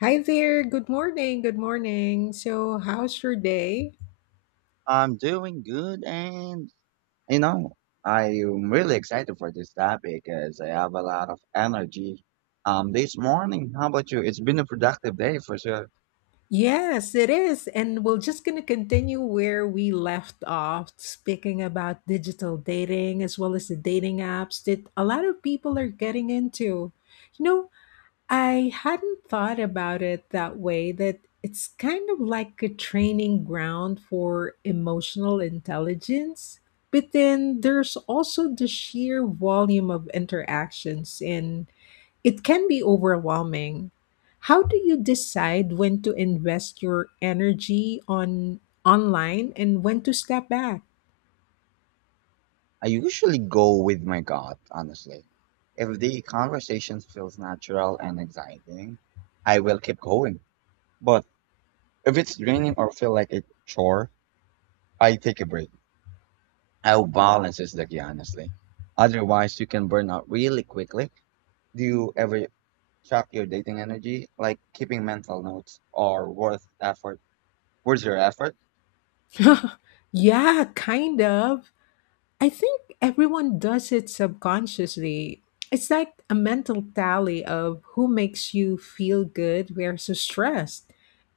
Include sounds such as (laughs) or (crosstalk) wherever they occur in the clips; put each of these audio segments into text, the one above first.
Hi there. Good morning. Good morning. So, how's your day? I'm doing good and you know, I'm really excited for this topic as I have a lot of energy. This morning, how about you? It's been a productive day for sure. Yes, it is. And we're just going to continue where we left off, speaking about digital dating as well as the dating apps that a lot of people are getting into. You know, I hadn't thought about it that way, that it's kind of like a training ground for emotional intelligence. But then there's also the sheer volume of interactions, and it can be overwhelming. How do you decide when to invest your energy on online and when to step back? I usually go with my gut, honestly. If the conversation feels natural and exciting, I will keep going. But if it's draining or feel like a chore, I take a break. I Balance is the key, honestly. Otherwise, you can burn out really quickly. Do you ever track your dating energy, like keeping mental notes or worth effort. Worth your effort? (laughs) Yeah, kind of. I think everyone does it subconsciously. It's like a mental tally of who makes you feel good versus stressed.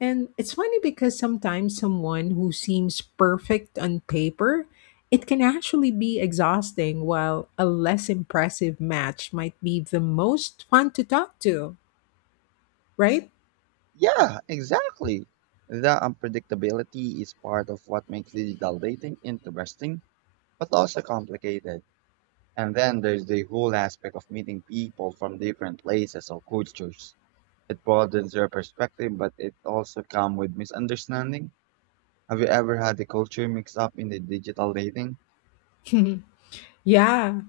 And it's funny because sometimes someone who seems perfect on paper, it can actually be exhausting, while a less impressive match might be the most fun to talk to, right? Yeah, exactly. The unpredictability is part of what makes digital dating interesting, but also complicated. And then there's the whole aspect of meeting people from different places or cultures. It broadens your perspective, but it also comes with misunderstanding. Have you ever had the culture mixed up in the digital dating? (laughs) Yeah,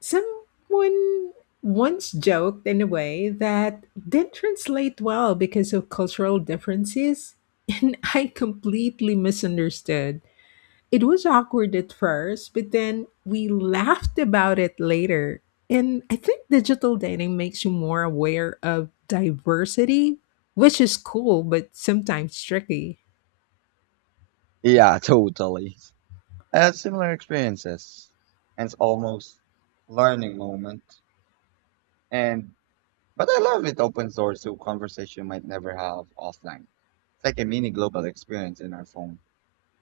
someone once joked in a way that didn't translate well because of cultural differences, (laughs) and I completely misunderstood. It was awkward at first, but then we laughed about it later. And I think digital dating makes you more aware of diversity, which is cool, but sometimes tricky. Yeah, (laughs) totally. I had similar experiences and it's almost learning moment. And But I love it opens doors to conversation you might never have offline. It's like a mini global experience in our phone.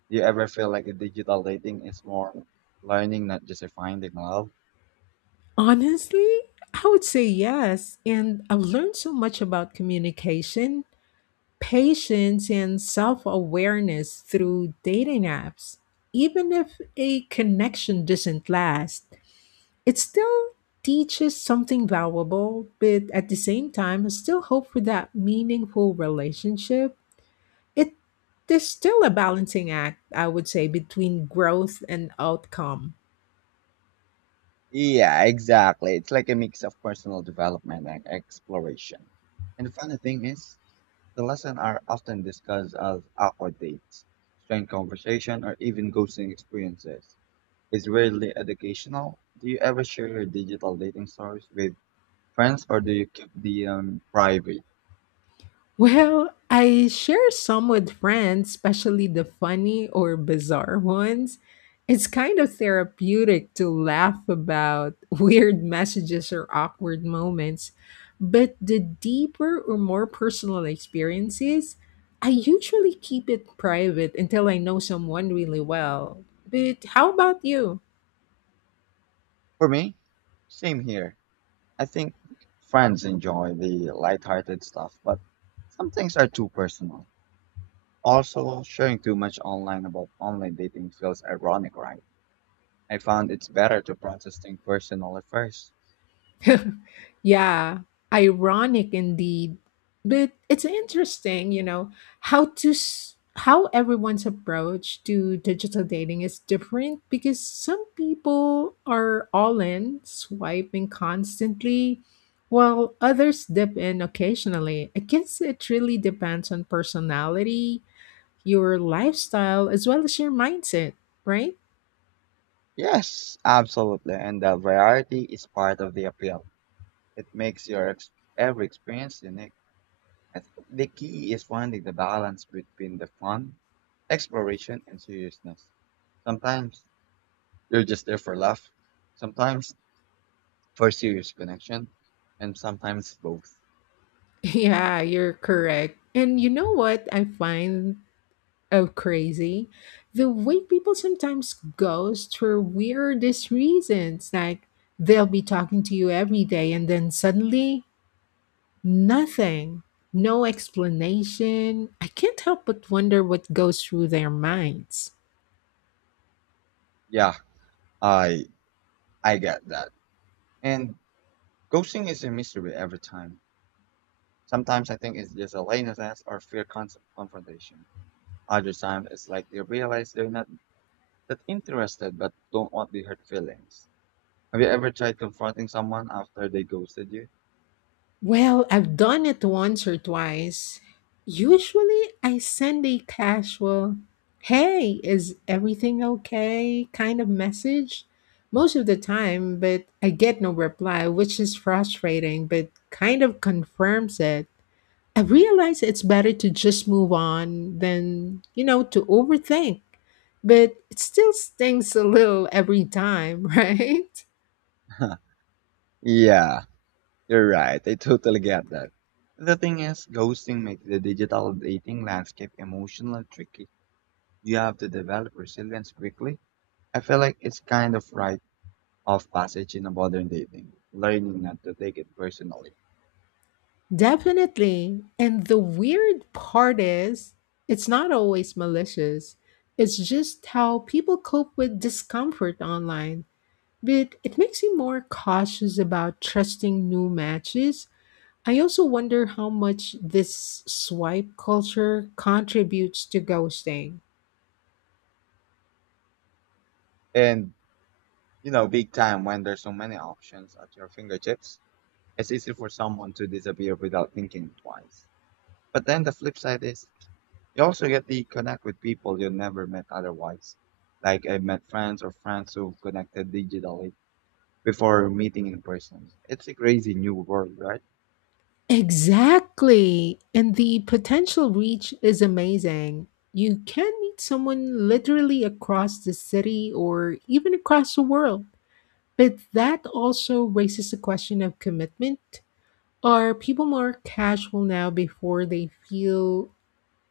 Do you ever feel like a digital dating is more learning, not just a finding love? Honestly, I would say yes. And I've learned so much about communication, patience, and self awareness through dating apps. Even if a connection doesn't last, it still teaches something valuable, but at the same time, I still hope for that meaningful relationship. It is still a balancing act, I would say, between growth and outcome. Yeah, exactly. It's like a mix of personal development and exploration. And the funny thing is, the lessons are often discussed as awkward dates, strange conversation, or even ghosting experiences is really educational. Do you ever share your digital dating stories with friends or do you keep the private? Well, I share some with friends, especially the funny or bizarre ones. It's kind of therapeutic to laugh about (laughs) weird messages or awkward moments. But the deeper or more personal experiences, I usually keep it private until I know someone really well. But how about you? For me, same here. I think friends enjoy the lighthearted stuff, but some things are too personal. Also, sharing too much online about online dating feels ironic, right? I found it's better to process things personally first. (laughs) Yeah, ironic indeed. But it's interesting, you know, how to s- how everyone's approach to digital dating is different because some people are all in, swiping constantly, while others dip in occasionally. I guess it really depends on personality, your lifestyle, as well as your mindset, right? (laughs) Yes, absolutely. And the variety is part of the appeal. It makes your ex- Every experience unique. I think the key is finding the balance between the fun, exploration, and seriousness. Sometimes you're just there for laugh, sometimes for serious connection, and sometimes both. Yeah, you're correct. And you know what I find. Oh, crazy. The way people sometimes ghost for weirdest reasons. Like they'll be talking to you every day and then suddenly nothing. No explanation. I can't help but wonder what goes through their minds. Yeah, I I get that. And ghosting is a mystery every time. Sometimes I think it's just a laziness or confrontation. Other times it's like they realize they're not that interested but don't want the hurt feelings. Have you ever tried confronting someone after they ghosted you? Well, I've done it once or twice. Usually, I send a casual, hey, is everything okay kind of message most of the time, but I get no reply, which is frustrating, but kind of confirms it. I realize it's better to just move on than, you know, to overthink, but it still stings a little every time, (laughs) right? (laughs) Yeah, you're right. I totally get that. The thing is, ghosting makes the digital dating landscape emotionally tricky. You have to develop resilience quickly. I feel like it's kind of rite of passage in modern dating, learning not to take it personally. Definitely. And the weird part is, it's not always malicious. It's just how people cope with discomfort online. But it makes you more cautious about trusting new matches. I also wonder how much this swipe culture contributes to ghosting. And, you know, big time when there's so many options at your fingertips, it's easy for someone to disappear without thinking twice. But then the flip side is, you also get to connect with people you never met otherwise. Like I met friends or friends who connected digitally before meeting in person. It's a crazy new world, right? Exactly. And the potential reach is amazing. You can meet someone literally across the city or even across the world. But that also raises the question of commitment. Are people more casual now before they feel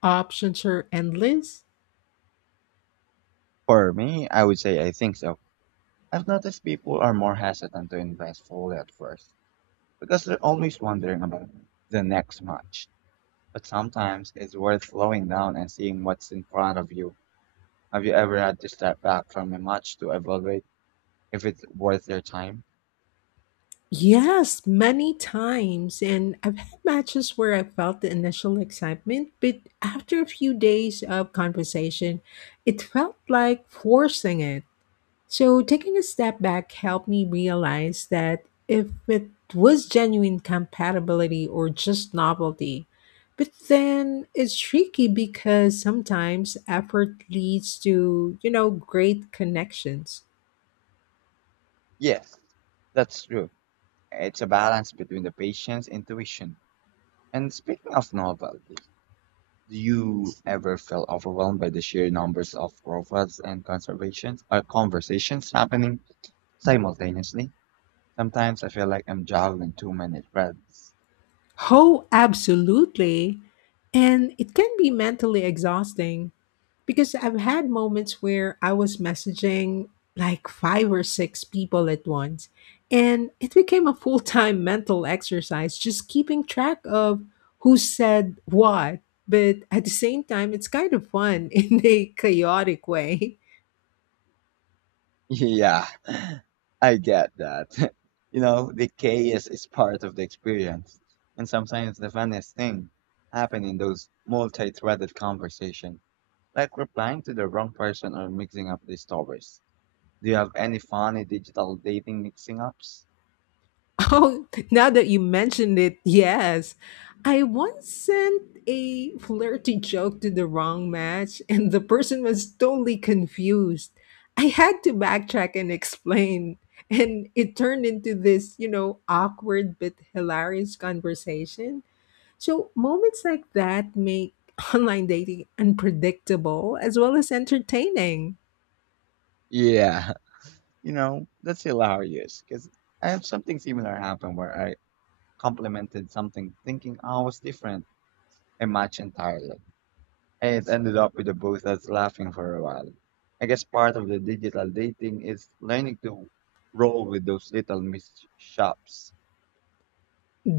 options are endless? For me, I would say I think so. I've noticed people are more hesitant to invest fully at first because they're always wondering about the next match. But sometimes it's worth slowing down and seeing what's in front of you. Have you ever had to step back from a match to evaluate if it's worth their time? Yes, many times. And I've had matches where I felt the initial excitement, but after a few days of conversation, it felt like forcing it. So, taking a step back helped me realize that if it was genuine compatibility or just novelty, but then it's tricky because sometimes effort leads to, you know, great connections. Yes, that's true. It's a balance between the patient's intuition. And speaking of novelty, do you ever feel overwhelmed by the sheer numbers of profiles and conservations or conversations happening simultaneously? Sometimes I feel like I'm juggling too many threads. Oh, absolutely. And it can be mentally exhausting. Because I've had moments where I was messaging like five or six people at once, and it became a full time (laughs) mental exercise just keeping track of who said what. But at the same time, it's kind of fun (laughs) in a chaotic way. (laughs) Yeah, I get that. (laughs) You know, the chaos is part of the experience. And sometimes the funniest thing happen in those multi-threaded conversations, like replying to the wrong person or mixing up the stories. Do you have any funny digital dating mixing ups? Oh, (laughs) now that you mentioned it, yes. I once sent a flirty joke to the wrong match, and the person was totally confused. I had to backtrack and explain, and it turned into this, you know, awkward but hilarious conversation. So, moments like that make (laughs) online dating unpredictable as well as entertaining. Yeah. (laughs) You know, that's hilarious because I have something similar happen where I complimented something thinking I was different and match entirely. And it ended up with the both of us laughing for a while. I guess part of the digital dating is learning to roll with those little mishaps.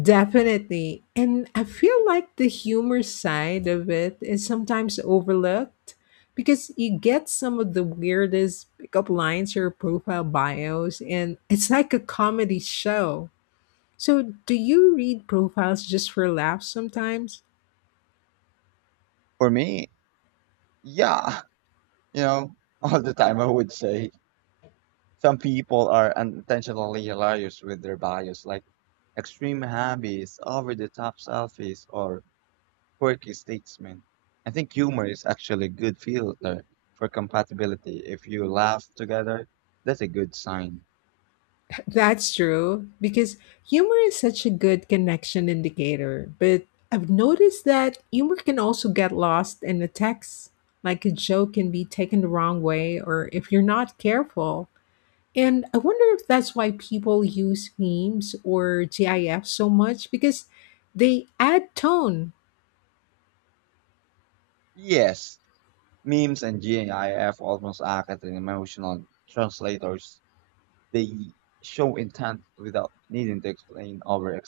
Definitely. And I feel like the humor side of it is sometimes overlooked because you get some of the weirdest pickup lines or profile bios, and it's like a comedy show. So, do you read profiles just for laughs sometimes? For me, yeah, (laughs) you know, all the time I would say some people are unintentionally hilarious with their bias, like extreme hobbies, over the top selfies, or quirky statements. I think humor is actually a good filter for compatibility. If you laugh together, that's a good sign. That's true, because humor is such a good connection indicator. But I've noticed that humor can also get lost in the text. Like a joke can be taken the wrong way, or if you're not careful. And I wonder if that's why people use memes or GIFs so much, because they add tone. Yes, memes and GIF almost act as an emotional translators. They show intent without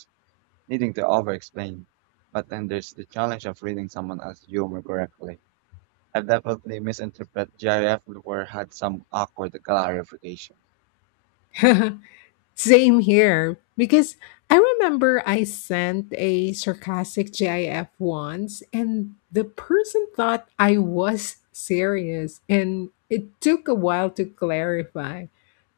needing to over explain. But then there's the challenge of reading someone else's humor correctly. I've definitely misinterpreted GIF or had some awkward clarification. (laughs) Same here, because I remember I sent a sarcastic GIF once, and the person thought I was serious, and it took a while to clarify.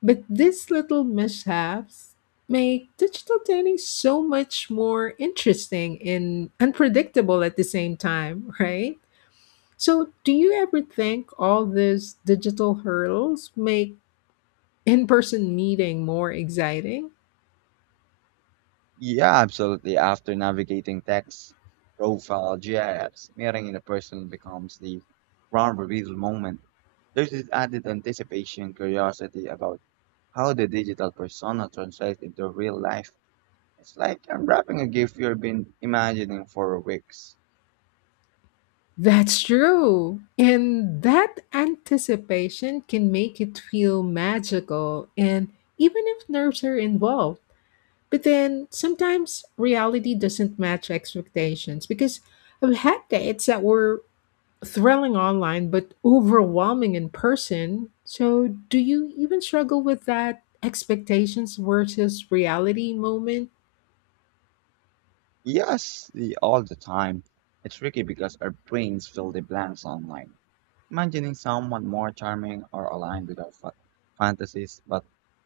But these little mishaps make digital dating so much more interesting and unpredictable at the same time, right? So, do you ever think all these digital hurdles make in person meeting more exciting? Yeah, absolutely. After navigating text, profile, GIFs, meeting in a person becomes the grand reveal moment. There's this added anticipation, curiosity about how the digital persona translates into real life. It's like unwrapping a gift you've been imagining for weeks. That's true. And that anticipation can make it feel magical, and even if nerves are involved. But then sometimes reality doesn't match expectations because I've had dates that were thrilling online but overwhelming in person. So, do you even struggle with that expectations versus reality moment? (laughs) Yes, all the time. It's tricky because our brains fill the blanks online imagining someone more charming or aligned with our fantasies, but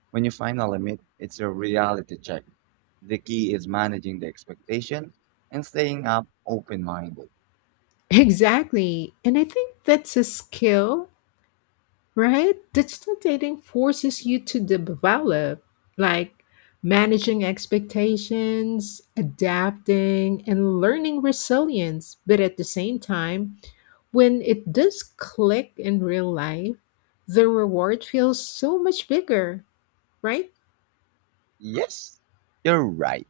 when you finally meet, it's a reality check. The key is managing the expectation and staying up open minded. Exactly. And I think that's a skill, right? Digital dating forces you to develop, like managing expectations, adapting, and learning resilience. But at the same time, when it does click in real life, the reward feels so much bigger, right? Yes, you're right.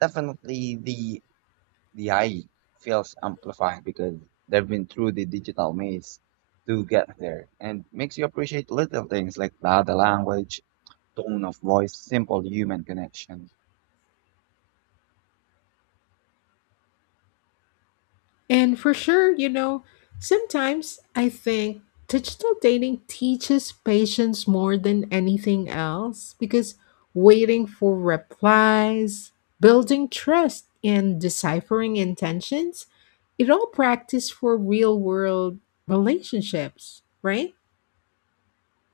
Definitely the eye feels amplified because they've been through the digital maze to get there and makes you appreciate little things like the language, tone of voice, simple human connection. And for sure, you know, sometimes I think digital dating teaches patience more than anything else because waiting for replies, building trust, and deciphering intentions, it all practice for real world relationships, right?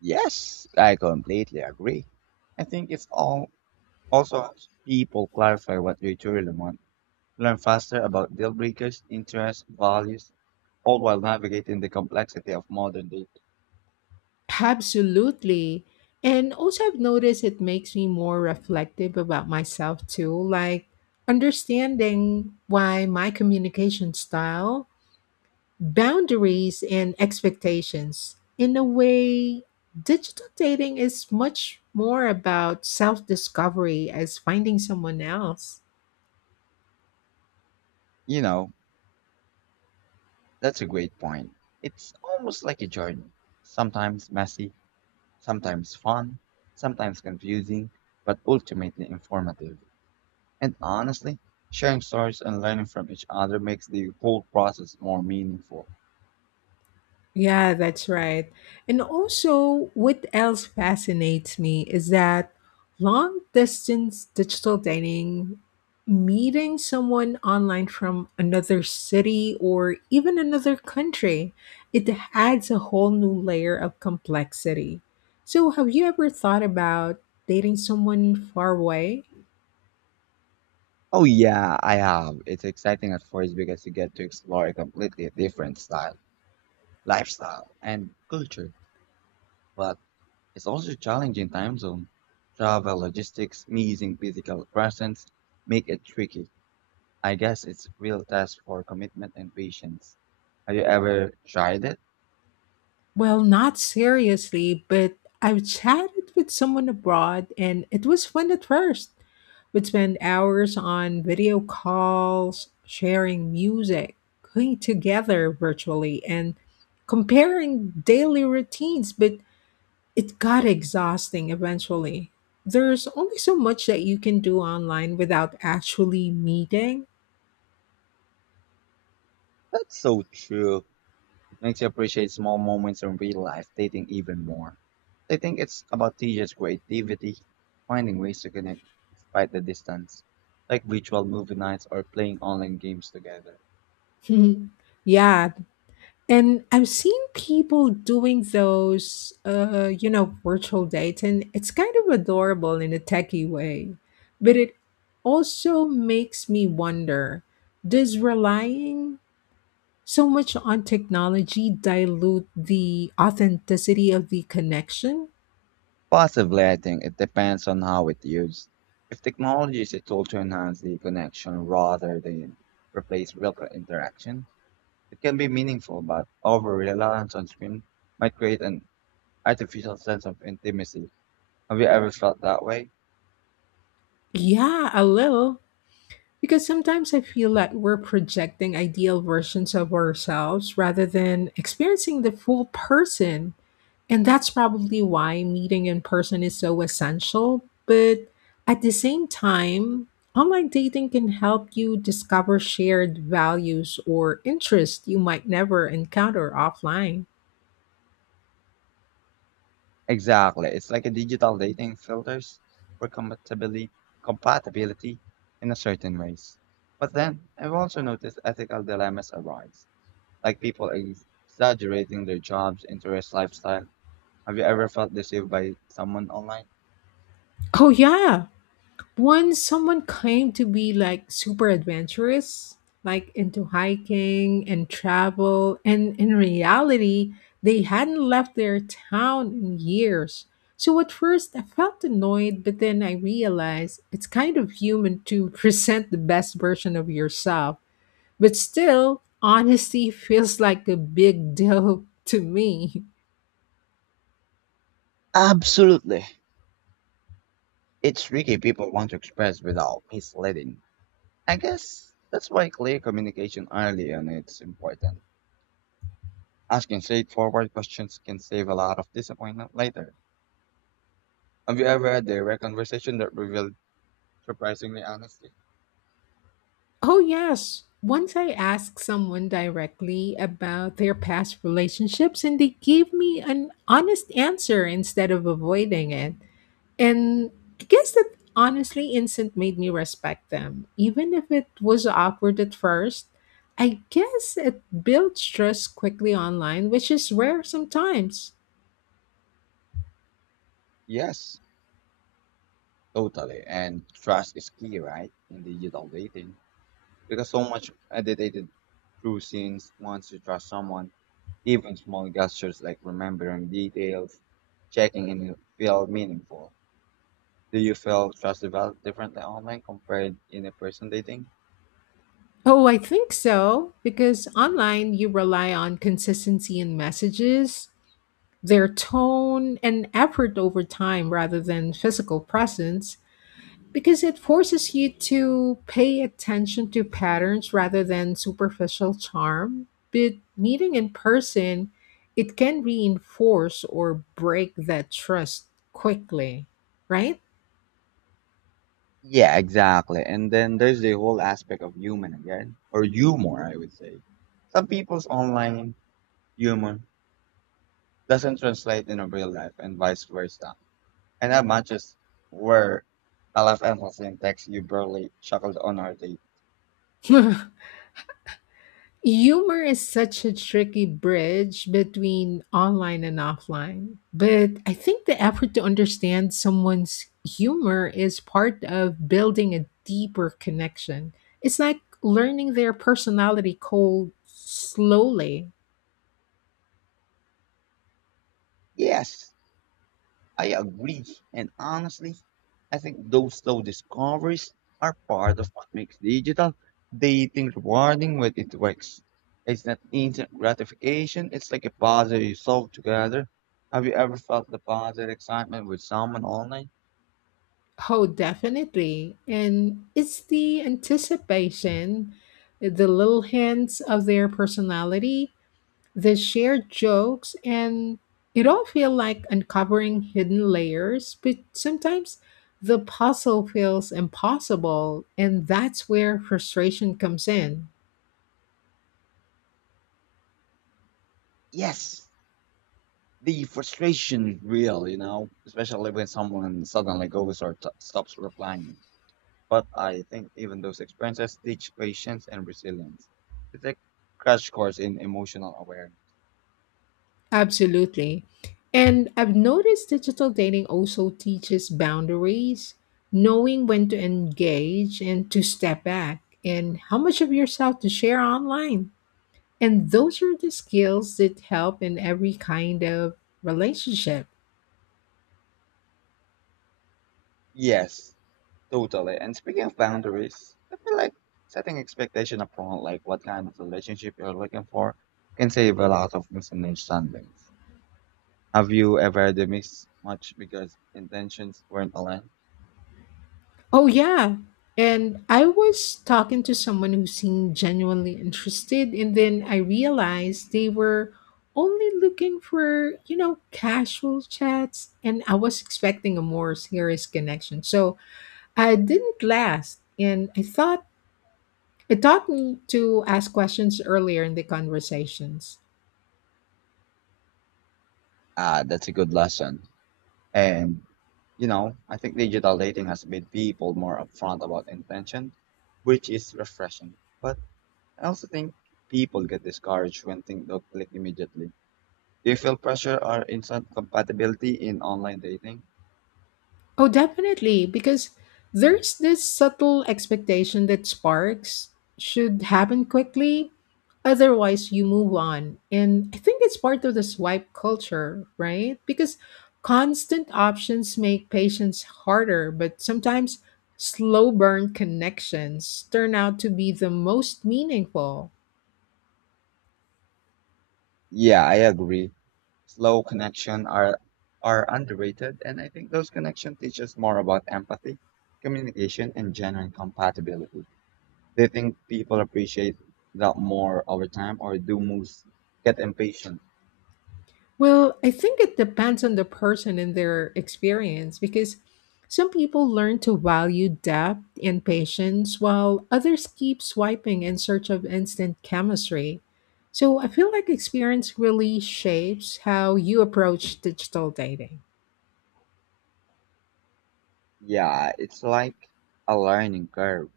Yes, I completely agree. I think it's all also helps people clarify what they truly want, learn faster about deal breakers, interests, values, all while navigating the complexity of modern dating. Absolutely. And also, I've noticed it makes me more reflective about myself too, like understanding why my communication style boundaries and expectations. In a way, digital dating is much more about self discovery as finding someone else. You know, that's a great point. It's almost like a journey. Sometimes messy, sometimes fun, sometimes confusing, but ultimately informative. And honestly, sharing stories and learning from each other makes the whole process more meaningful. Yeah, that's right. And also, what else fascinates me is that long distance digital dating, meeting someone online from another city or even another country, it adds a whole new layer of complexity. So, have you ever thought about dating someone far away? Oh yeah, I have. It's exciting at first because you get to explore a completely different style, lifestyle, and culture. But it's also challenging time zone. Travel logistics, missing physical presence, make it tricky. I guess it's real test for commitment and patience. Have you ever tried it? Well, not seriously, but I've chatted with someone abroad and it was fun at first. We'd spend hours on video calls, sharing music, cooking together virtually, and comparing daily routines, but it got exhausting eventually. There's only so much that you can do online without actually meeting. That's so true. Makes you appreciate small moments in real life dating even more. I think it's about teenagers' creativity, finding ways to connect despite the distance, like virtual movie nights or playing online games together. (laughs) Yeah, and I've seen people doing those, you know, virtual dates, and it's kind of adorable in a techie way. But it also makes me wonder, does relying so much on technology dilute the authenticity of the connection? Possibly, I think it depends on how it's used. If technology is a tool to enhance the connection rather than replace real interaction, it can be meaningful, but over reliance on screen might create an artificial sense of intimacy. Have you ever felt that way? Yeah, a little. Because sometimes I feel that we're projecting ideal versions of ourselves rather than experiencing the full person. And that's probably why meeting in person is so essential. But at the same time, online dating can help you discover shared values or interests you might never encounter offline. Exactly. It's like a digital dating filters for compatibility compatibility in a certain ways. But then I've also noticed ethical dilemmas arise, like people exaggerating their jobs, interests, lifestyle. Have you ever felt deceived by someone online? Oh, yeah. Once someone claimed to be like super adventurous, like into hiking and travel, and in reality, they hadn't left their town in years. So at first, I felt annoyed, but then I realized it's kind of human to (laughs) present the best version of yourself. But still, honesty (laughs) feels like a big deal (laughs) to me. Absolutely. It's tricky people want to express without misleading. I guess that's why clear communication early on it's important. Asking straightforward questions can save a lot of disappointment later. Have you ever had a direct conversation that revealed surprisingly honesty? Oh, yes. Once I asked someone directly about their past relationships, and they gave me an honest answer instead of avoiding it. And I guess that honestly instant made me respect them. Even if it was awkward at first, I guess it builds trust quickly online, which is rare sometimes. Yes, totally. And trust is key, right? In digital dating. Because so much edited through scenes once you trust someone, even small gestures like remembering details, checking in feel meaningful. Do you feel trust developed differently online compared in a person dating? Oh, I think so, because online you rely on consistency in messages, their tone and effort over time rather than physical presence because it forces you to pay attention to patterns rather than superficial charm. But meeting in person, it can reinforce or break that trust quickly, right? Yeah, exactly. And then there's the whole aspect of human again, or humor, I would say. Some people's online humor doesn't translate into real life and vice versa. And that matches where I left emphasis in text you barely chuckled on our date. (laughs) Humor is such a tricky bridge between online and offline, but I think the effort to understand someone's humor is part of building a deeper connection. It's like learning their personality cold slowly. Yes, I agree. And honestly, I think those slow discoveries are part of what makes digital dating rewarding when it works. It's not instant gratification, it's like a puzzle you solve together. Have you ever felt the positive excitement with someone online? Oh, definitely. And it's the anticipation, the little hints of their personality. They share jokes and it all feels like uncovering hidden layers, but sometimes the puzzle feels impossible, and that's where frustration comes in. Yes, the frustration is real, you know, especially when someone suddenly goes or stops replying. But I think even those experiences teach patience and resilience. It's a crash course in emotional awareness. Absolutely. And I've noticed digital dating also teaches boundaries, knowing when to engage and to step back, and how much of yourself to share online. And those are the skills that help in every kind of relationship. Yes, totally. And speaking of boundaries, I feel like setting expectation upon like what kind of relationship you're looking for can save a lot of misunderstandings. Have you ever had a miss much because intentions weren't aligned? Oh, yeah. And I was talking to someone who seemed genuinely interested, and then I realized they were only looking for, you know, casual chats, and I was expecting a more serious connection. So I didn't last, and I thought it taught me to ask questions earlier in the conversations. Ah, that's a good lesson. And, you know, I think digital dating has made people more upfront about intention, which is refreshing. But I also think people get discouraged when things don't click immediately. Do you feel pressure or instant compatibility in online dating? Oh, definitely, because there's this subtle expectation that sparks should happen quickly, otherwise, you move on. And I think it's part of the swipe culture, right? Because constant options make patience harder, but sometimes slow burn connections turn out to be the most meaningful. Yeah, I agree. Slow connection are underrated, and I think those connections teach us more about empathy, communication, and genuine compatibility. Do you think people appreciate that more over time, or do moves get impatient? Well, I think it depends on the person and their experience because some people learn to value depth and patience while others keep swiping in search of instant chemistry. So I feel like experience really shapes how you approach digital dating. Yeah, it's like a learning curve.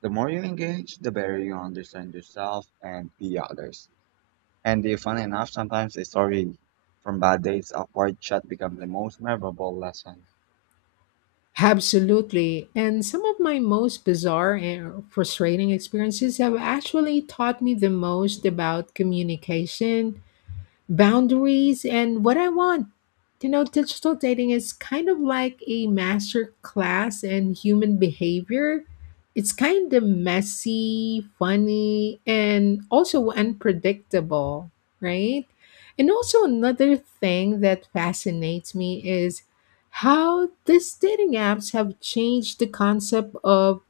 The more you engage, the better you understand yourself and the others. And if funny enough, sometimes a story from bad days upward chat becomes the most memorable lesson. Absolutely. And some of my most bizarre and frustrating experiences have actually taught me the most about communication boundaries and what I want. You know, digital dating is kind of like a master class in human behavior. It's kind of messy, funny, and also unpredictable, right? And also, another thing that fascinates me is how these dating apps have changed the concept of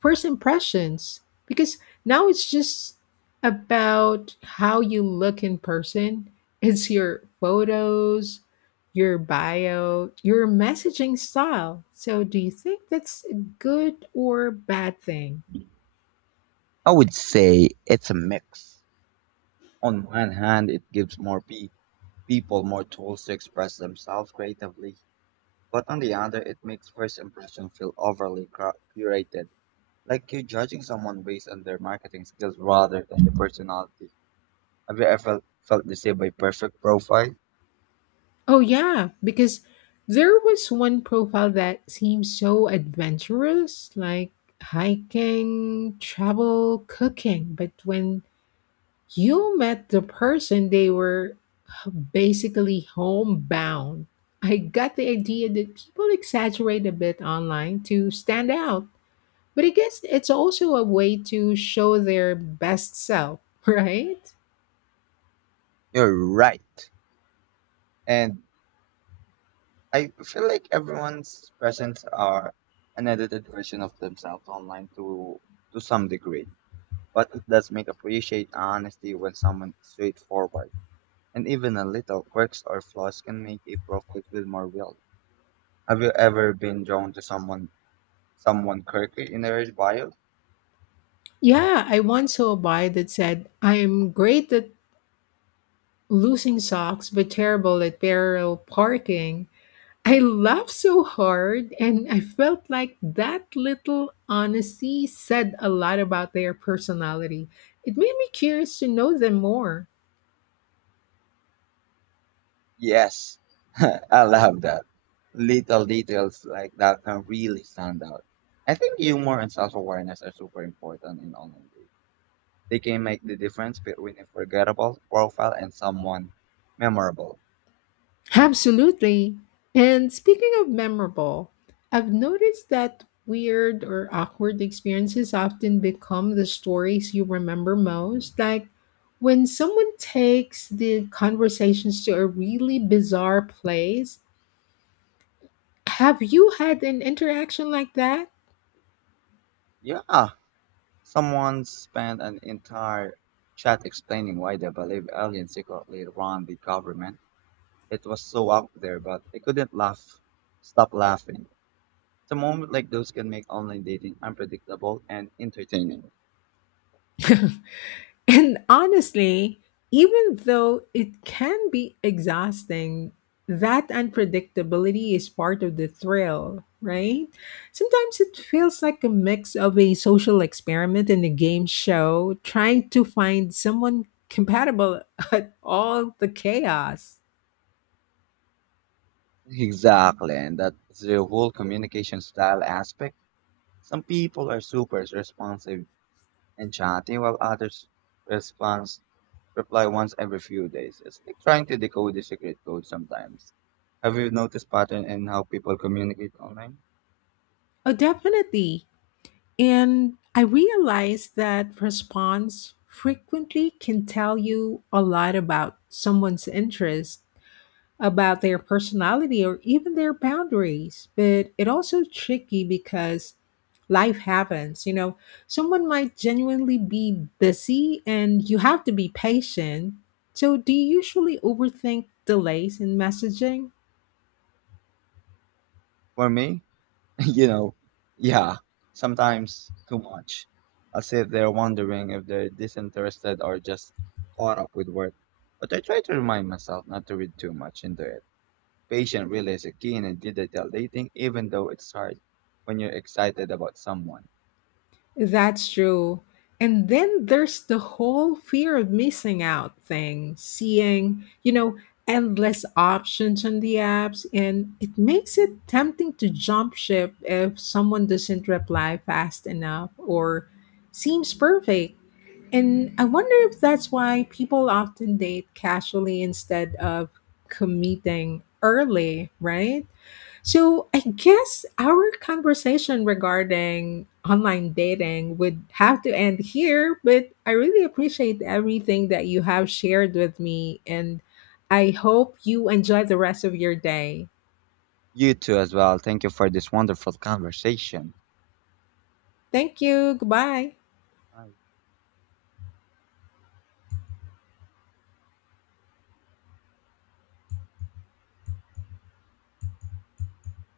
first impressions because now it's just about how you look in person, it's your photos, your bio, your messaging style. So do you think that's a good or bad thing? I would say it's a mix. On one hand, it gives people more tools to express themselves creatively, but on the other, it makes first impression feel overly curated, like you're judging someone based on their marketing skills rather than the personality. Have you ever felt deceived by perfect profile? Oh yeah, because there was one profile that seemed so adventurous, like hiking, travel, cooking, but when you met the person they were basically homebound. I got the idea that people exaggerate a bit online to stand out, but I guess it's also a way to show their best self, (laughs) right? You're right. And I feel like everyone's presents are an edited version of themselves online to some degree. But it does make appreciate honesty when someone is straightforward. And even a little quirks or flaws can make a profile feel more real. Have you ever been drawn to someone quirky in their bio? Yeah, I once saw a buy that said, I'm great at losing socks, but terrible at parallel parking. I laughed so hard, and I felt like that little honesty said a lot about their personality. It made me curious to know them more. Yes, (laughs) I love that. Little details like that can really stand out. I think humor and self-awareness are super important in online dating. They can make the difference between a forgettable profile and someone memorable. Absolutely. And speaking of memorable, I've noticed that weird or awkward experiences often become the stories you remember most. Like when someone takes the conversations to a really bizarre place, have you had an interaction like that? Yeah, someone spent an entire chat explaining why they believe aliens secretly run the government. It was so out there, but I couldn't laugh, stop laughing. The moment like those can make online dating unpredictable and entertaining. And honestly, even though it can be exhausting, that unpredictability is part of the thrill, right? Sometimes it feels like a mix of a social experiment and a game show, trying to find someone compatible (laughs) at all the chaos. Exactly, and that's the whole communication style aspect. Some people are super responsive and chatty, while others response reply once every few days. It's like trying to decode the secret code sometimes. Have you noticed pattern in how people communicate online? Oh, definitely. And I realized that response frequently can tell you a lot about someone's interest, about their personality or even their boundaries. But it also tricky because life happens. You know, someone might genuinely be busy and you have to be patient. So do you usually overthink delays in messaging? For me, (laughs) you know, yeah, sometimes too much. As if they're wondering if they're disinterested or just caught up with work. But I try to remind myself not to read too much into it. Patience really is a key in digital dating, even though it's hard when you're excited about someone. That's true. And then there's the whole fear of missing out thing, seeing, you know, endless options on the apps, and it makes it tempting to jump ship if someone doesn't reply fast enough or seems perfect. And I wonder if that's why people often date casually instead of committing early, right? So I guess our conversation regarding online dating would have to end here, but I really appreciate everything that you have shared with me, and I hope you enjoy the rest of your day. You too, as well. Thank you for this wonderful conversation. Thank you. Goodbye. Bye.